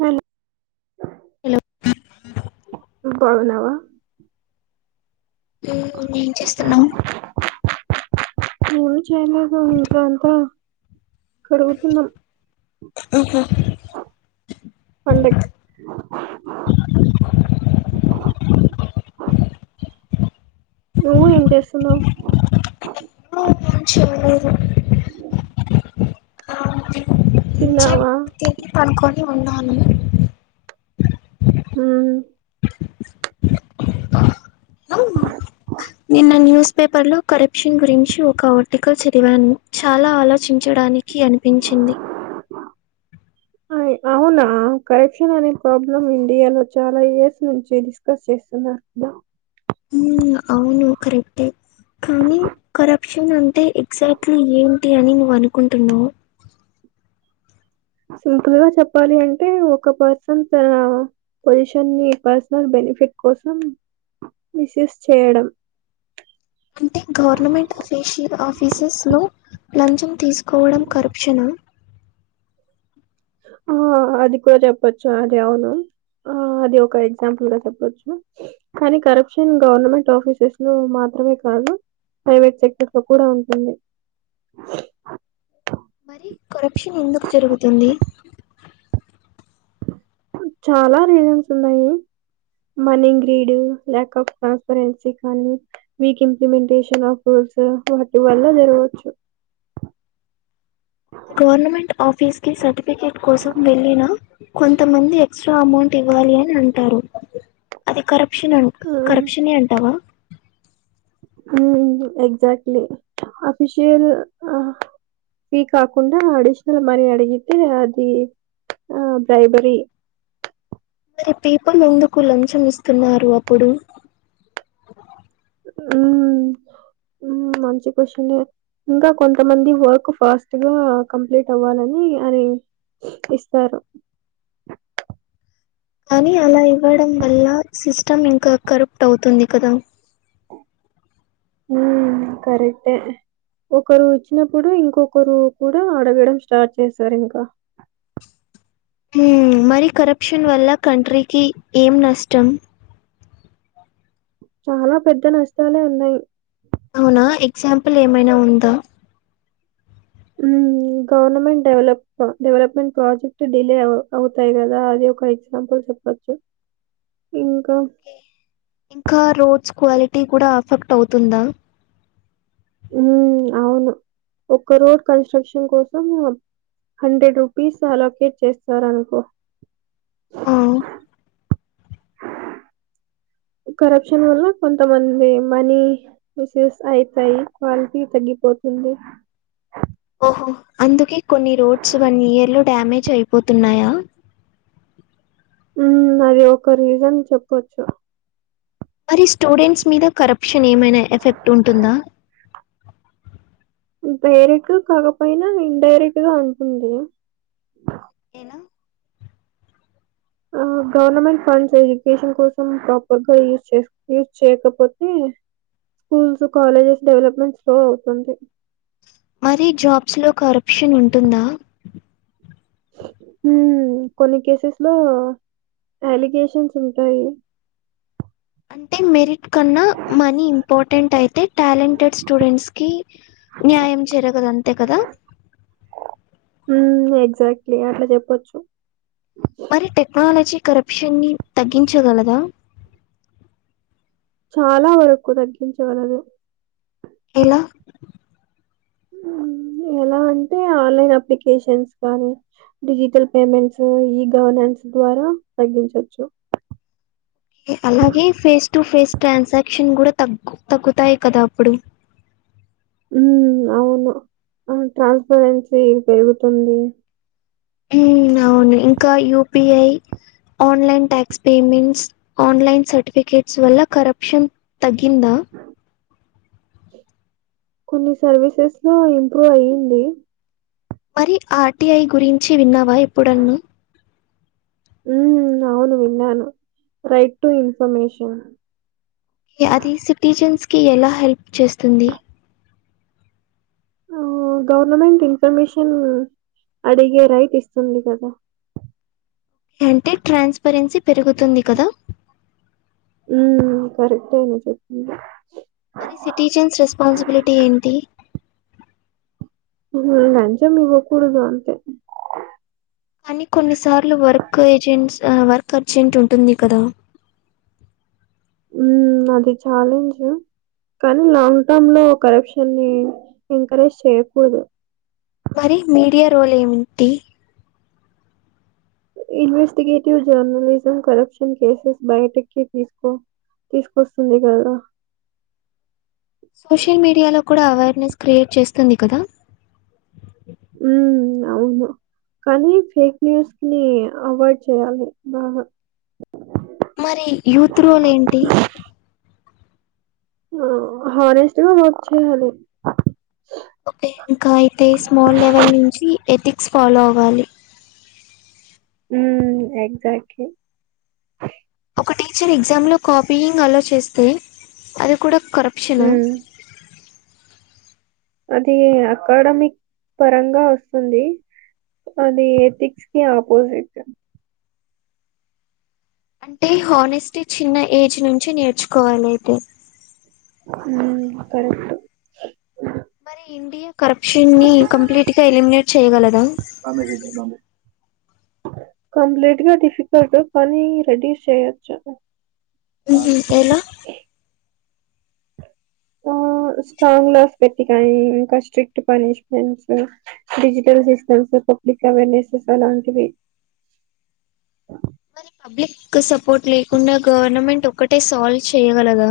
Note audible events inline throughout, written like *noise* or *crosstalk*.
మేలు హలో నువ్ బావున్నావా ఏం ఏం చేస్తున్నావు ఏం చేయలేదు ఇంకా అంతా కడుగుతున్నాం ఊహూ పండక్కి నువ్వు ఏం చేస్తున్నావు చిన్లేదు అ *unintelligible* తిన్నావా తిన్ని పనుకొని ఉన్నాను ఉమ్ నిన్న న్యూస్ పేపర్ లో కరప్షన్ గురించి ఒక ఆర్టికల్ చదివాను చాలా ఆలోచించడాని కి అనిపించింది ఆ అవునా కరప్షన్ అనే ప్రాబ్లం ఇండియాలో చాలా ఇయర్స్ నుంచి డిస్కస్ చేస్తున్నారు మ్ అవును కరే క్టే కానీ కరప్షన్ అంటే ఎగ్జాక్ట్లీ ఏంటి అని నువ్వు అనుకుంటున్నావు సింపుల్ గా చెప్పాలి అంటే ఒక పర్సన్ పొజిషన్ ని పర్సనల్ బెనిఫిట్ కోసం మిస్యూస్ చేయడం అంటే గవర్నమెంట్ అఫీషియల్ ఆఫీసెస్ లో లంచం తీసుకోవడం కరప్షనా ఆ అది కూడా చెప్పచ్చు అది అవును ఆ అది ఒక ఎగ్జాంపుల్ గా చెప్పచ్చు కానీ కరప్షన్ గవర్నమెంట్ ఆఫీసెస్ లో మాత్రమే కాదు ప్రైవేట్ సెక్టర్ లో కూడా ఉంటుంది మరి కరప్షన్ ఎందుకు జరుగుతుంది చాలా రీజన్స్ ఉన్నాయి మనీగ్రీడు ల్యాక్ఆఫ్ ట్రాన్స్పరెన్సీ కానీ వీక్ ఇంప్లిమెంటేషన్ ఆఫ్ రూల్స్ వాటి వల్ల జరగవచ్చు గవర్నమెంట్ ఆఫీస్కి సర్టిఫికేట్ కోసం వెళ్ళిన కొంతమంది ఎక్స్ట్రా అమౌంట్ ఇవ్వాలి అని అంటారు అది కరప్షన్ అన్ కరప్షనే అంటావా మ్ ఎక్జాక్ట్లీ ఆఫిషియల్ ఆ ఫీ కాకుండా అడిషనల్ మనీ అడిగితే అది ఆ బ్రైబరీ మరి పిపుల్ ఎందుకు లంచం ఇస్తున్నారు అప్పుడు మ్ మ్ మంచి కొషనే ఇంకా కొంతమంది వర్క్ ఫాస్ట్ గా కంప్లీట్ అవ్వాలని అని ఇస్తారు కానీ అలా ఇవ్వడం వల్ల సిస్టమ్ ఇంకా కరప్ట్ అవుతుంది కదా మ్ కరెక్టే ఒకరు ఇచ్చినప్పుడు ఇంకొకరు కూడా అడగడం స్టార్ట్ చేశారు ఇంకా మ్ మరి కరప్షన్ వల్ల కంట్రీకి ఏం నష్టం చాలా పెద్ద నష్టాలే ఉన్నయ్ అవునా ఎగ్జాంపుల్ ఏమైనా ఉందా మ్ మ్ government develop development project delay అవుతాయి కదా అది ఒక ఎగ్జాంపుల్ చెప్ పోచ్చు ఇంకా ఇంకా రోడ్స్ క్వాలిటీ కూడా అఫెక్ట్ అవుతుందా మ్ అవును ఒక్క రోడ్ కన్స్ట్రక్షన్ కోసం హండ్రెడ్ రూపీస్ అలొకేట్ చేస్తారనుకో ఆ కరప్షన్ వల్ల కొంతమంది మనీ విస్ యూస్ అయిపోయి క్వాలిటీ తగ్గిపోతుంది ఓహో అందుకే కొన్ని రోడ్స్ వన్ ఇయర్ లో డ్యామేజ్ అయిపోతున్నాయా మ్ అది ఒక రీజన్ చెప్పచ్చు మరి స్టూడెంట్స్ మీద కరప్షన్ ఏమైనా ఎఫెక్ట్ ఉంటుందా డైరెక్ట్ కాకపోయినా ఇన్ డైరెక్ట్ గా ఉంటుంది ఏలా ఆ గవర్నమెంట్ ఫండ్స్ ఎడ్యుకేషన్ కోసం ప్రాపర్ గా యూజ్ చేస్ యూజ్ చేయకపోతే స్కూల్స్ కాలేజెస్ డెవలప్మెంట్ స్లో అవుతుంది మరి జాబ్స్లో కరప్షన్ ఉంటుందా ఊ కొన్ని కేసెస్ లో అలిగేషన్స్ ఉంటాయి అంటే మెరిట్ కన్నా మనీ ఇంపార్టెంట్ అయితే టాలెంటెడ్ స్టూడెంట్స్ కి న్యాయం జరగదు అంతే కదా ఊ ఎగ్జాక్ట్లీ అట్లా చెప్పొచ్చు మరి టెక్నాలజీ కరప్షన్ని తగ్గించగలదా చాలా వరకు తగ్గించగలదు ఎలా ఊ ఎలా అంటే ఆన్లైన్ అప్లికేషన్స్ కానీ డిజిటల్ పేమెంట్స్ ఈ గవర్నెన్స్ ద్వారా తగ్గించవచ్చు అలాగే ఫేస్ టు ఫేస్ ట్రాన్సాక్షన్ కూడా తగ్గు తగ్గుతాయి కదా అప్పుడు ఉ అవును ట్రాన్స్పరెన్సీ పెరుగుతుంది అవును ఇంకా UPI online tax payments online certificates వల్ల కరప్షన్ తగ్గిందా కొన్ని సర్వీసెస్ లో ఇంప్రూవ్ అయ్యింది మరి ఆర్టీఐ గురించి విన్నావా ఎప్పుడన్న ఉ అవును విన్నాను రైట్ టు ఇన్ఫర్మషన్ అది సిటిజన్స్కి ఎలా హెల్ప్ చేస్తుంది ఆ గవర్నమెంట్ ఇన్ఫర్మేషన్ అడిగే రైట్ ఇస్తుంది కదా అంటే ట్రాన్స్పరెన్సీ పెరుగుతుంది కదా ఉ కరెక్ట నువు చెప్పింది మరి సిటిజన్స్ రెస్పాన్సిబిలిటీ ఏంటి లంచమ్ ఇవకూడదు అంతే కాని కొన్నిసార్లు వర్క్ ఏజెంట్స్ వర్క్ అర్జెంట్ ఉంటుంది కదా ఉ అది చాలెంజ్ కానీ లాంగ్ టర్మ్ లో కరప్షన్ని ని ఎంకరేజ్ చేయకూడదు మరి మీడియా రోల్ ఏమిటి ఇన్వెస్టిగేటివ్ జర్నలిజం కరప్షన్ కేసెస్ బయటెక్కి తీసుకో తీసుకొస్తుంది కదా సోషల్ మీడియాలో కూడా అవేర్నెస్ క్రియేట్ చేస్తుంది కదా ఉ అవును కానీ ఫేక్ న్యూస్ ని అవాయిడ్ చేయాలి బాగా మరి యూత్ రోల్ ఏంటి హనేస్టుగా వర్క్ చేయాలి ఓకే ఇంకా అయితే స్మాల్ లెవెల్ నుంచి ఎథిక్స్ ఫాలో అవ్వాలి ఉ ఎక్సెక్ట్లి ఒక టీచర్ ఎగ్జామ్ లో కాపీయింగ్ అలో చేస్తే అది కూడా కరప్షన్ హ్మ్. అది అకాడమిక్ పరంగా వస్తుంది అ ఎథక్స్ కి ఆపోజిట్ అంటే హానెస్టీ చిన్న ఏజ్ నుంచి నేర్చుకోవాలి అయితే కరెక్ట్ మరి ఇండియా కరప్షన్ని కంప్లీట్గా ఎలిమినేట్ చేయగలదా బమే చెద్దామ్ కంప్లీట్ గా డిఫికల్ట్ కాని రెడీ చేయొచ్చు ఊహు ఎలా స్ట్రాంగ్ లాస్ పెట్టి కాయి ఇంకా strict punishments digital systems public awareness అలాంటివి మరి పబ్లిక్ సపోర్ట్ లేకుండా గవర్నమెంట్ ఒక్కటే సాల్వ్ చేయగలదా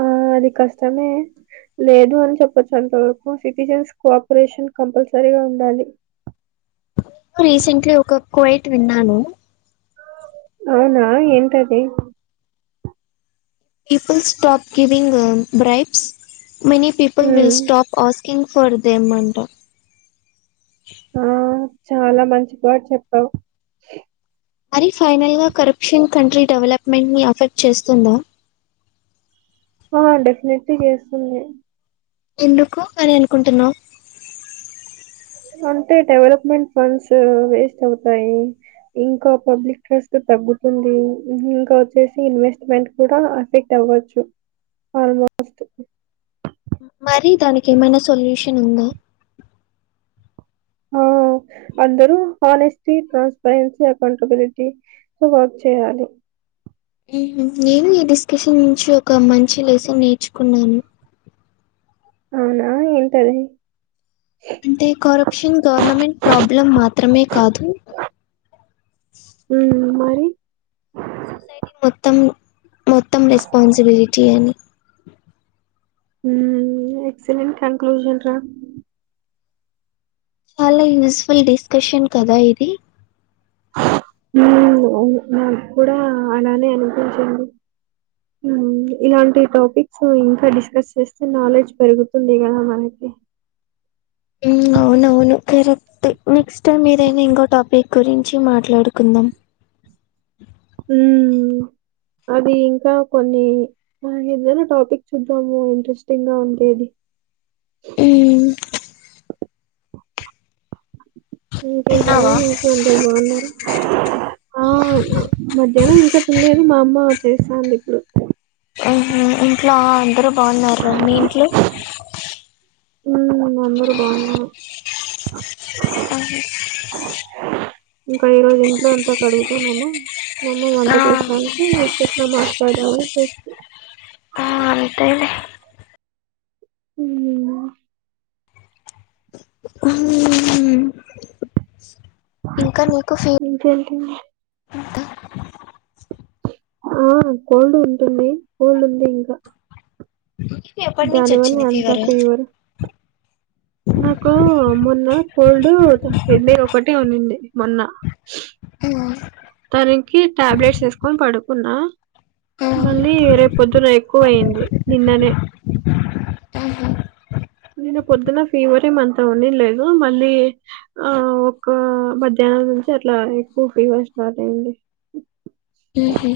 ఆ అది కష్టమే లేదు అని చెప్పొచ్చు అంతవరకు సిటిజన్స్ కోఆపరేషన్ కంపల్సరీగా ఉండాలి రీసెంట్లీ ఒక క్వైట్ విన్నాను అవునా ఏంటది people stop giving bribes many people will um stop asking for them అంట ఆ చాలా మంచి మాట చెప్పావు మరి ఫైనల్ గా కరప్షన్ కంట్రీ డెవలప్మెంట్ ని ఎఫెక్ట్ చేస్తుందా ఆ డెఫినెట్లీ చేస్తుంది ఎందుకు అని అనుకుంటున్నావ్ అంటే డెవలప్మెంట్ ఫండ్స్ వేస్ట్ అవుతాయి ఇంకా పబ్లిక్ ట్రస్ట్ తగ్గుతుంది ఇంకా వచ్చేసి ఇన్వెస్ట్మెంట్ కూడా అఫెక్ట్ అవ్వచ్చు ఆల్మోస్ట్ మరి దానికి ఏమైనా సొల్యూషన్ ఉందా ఆ అందరు హనెస్టిటీ ట్రాన్స్పరెన్సీ అకౌంటబిలిటీ వర్క్ చేయ్యాలి నేను ఈ డిస్కషన్ నుంచి ఒక మంచి లెసన్ నేర్చుకున్నాను అవునా ఏంటది అంటే కరప్షన్ గవర్నమెంట్ ప్రాబ్లం మాత్రమే కాదు *inaudible* ఉ మరి సొసైటీ మొత్తం మొత్తం రెస్పాన్సిబిలిటీ అని ఉ ఎక్సలెంట్ కన్క్లూషన్ రా చాలా యూస్ఫుల్ డిస్కషన్ కదా ఇది ఊ నాకు కూడా అలానే అనిపించింది మ్మ్ ఇలాంటి టాపిక్స్ ఇంకా డిస్కస్ చేస్తే నాలెడ్జ్ పెరుగుతుంది కదా మనకి హ్మ్ అవునవును కరెక్ట్ నెక్స్ట్ టైం ఏదైనా ఇంకో టాపిక్ గురించి మాట్లాడుకుందాం ఉ అది ఇంకా కొన్ని ఏదైనా టాపిక్ చూద్దాము ఇంట్రెస్టింగ్ గా ఉంటేది ఉ ఇంకేంటి కానీ తిన్నావా? ఇంట్లో అందరు బాగున్నార ఆ మధ్యాహ్నం ఇంకా తిన్లేదు మా అమ్మ చేస్తాంది ఇప్పుడు ఆహా ఇంట్లో అందరు బాగున్నారు రా మీ ఇంట్లో ఉమ్ అందరు బాగున్నారు ఆహా ఇంకా ఈరోజు ఇంట్లో అంతా కడుగుతాన్నాము మామ్మ వంట చేస్తాంది ఊరికే అట్లా మాట్లాడదమని ఆ అంతేలే ఉ ఊ ఇంకా నీకు ఫ ఇంకేంటండి ఆ కోల్డ్ ఉంటుంది కోల్డ్ ఉంది ఇంక *unintelligible* దాని వల్ల వచ్చింది అంత ఫీవరు ఫీవర్ నాకూ మొన్న కోల్డ్ ఒక హెడ్డే ఒకటే ఉన్నింది మొన్న ఆ తనికి టాబ్లెట్స్ ఏసుకొన్ పడుకున్నా మళ్ళీ రేపొద్దున ఎక్కువయింది నిన్ననే నిన పొద్దున ఫీవర్ ఏం అంత ఉండిన్లేదు మళ్ళీ ఆ ఒక మధ్యాహ్నం నుంచి అట్లా ఎక్కువ ఫీవర్ స్టార్ట్ అయింది ఊహు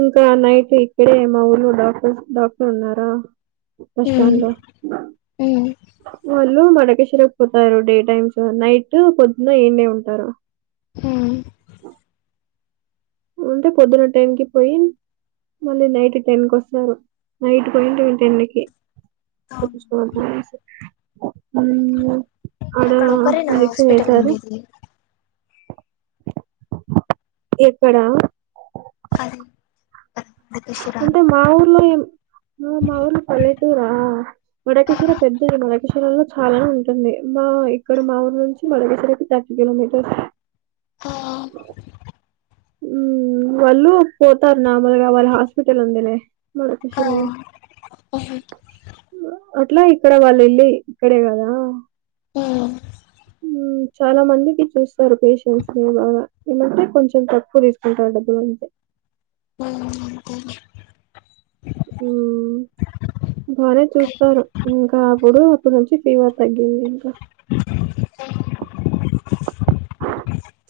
ఇంకా నైట్ ఇక్కడే మా ఊర్లో డాక్టర్స్ డాక్టర్ ఉన్నారా బస్ స్టాండ్ లో వాళ్ళు మడకేశరకు పోతారు డే టైమ్స్ నైట్ పొద్దున ఈడ్నే ఉంటారు ఉంటె పొద్దున టెయిన్ కి పొయ్ మళ్ళీ నైట్ టెన్ కొస్సారు నైట్ పోయిండు టెన్ కి ఊ ఆడూ అక్కడ ఒకరేనా ఇంజక్షన్ హాస్పిటల్ వేసారు ఉండేది కడా హది అంటే మా ఊర్లో ఏం మ మా ఊర్లు పల్లెటూరా మడకేశ్వర పెద్దది మడకేశ్వర లో చాలానే ఉంటుంది మా ఇక్కడ మా ఊరు నుంచి మడకేశ్వరకి తగ్ కిలోమీటర్స్ ఆ ఊ వాళ్ళు పోతార్ నార్మల్గా వాళ్ళు హాస్పిటల్ ఉండెలే మడకేశ్వరలో అట్లా ఇక్కడ వాళ్ళ ఇళ్ళు ఇక్కడే గదా ఊ చాలా మందికి ఇచ్చస్తారు పేషెంట్స్ ని బాగా ఏందంటే కొంచెం తె కు తీస్కుంటవంట బా ఉంటే ఊ అంతేలే ఊ బానే చూస్తారు ఇంకా అప్పుడు అప్పుడు నుంచి ఫీవర్ తగ్గింది ఇంక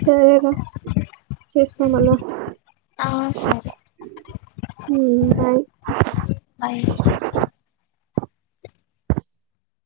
సరేరా చేస్తా మళ్ళ ఆ సరే ఊమ్ బాయ్ బాయ్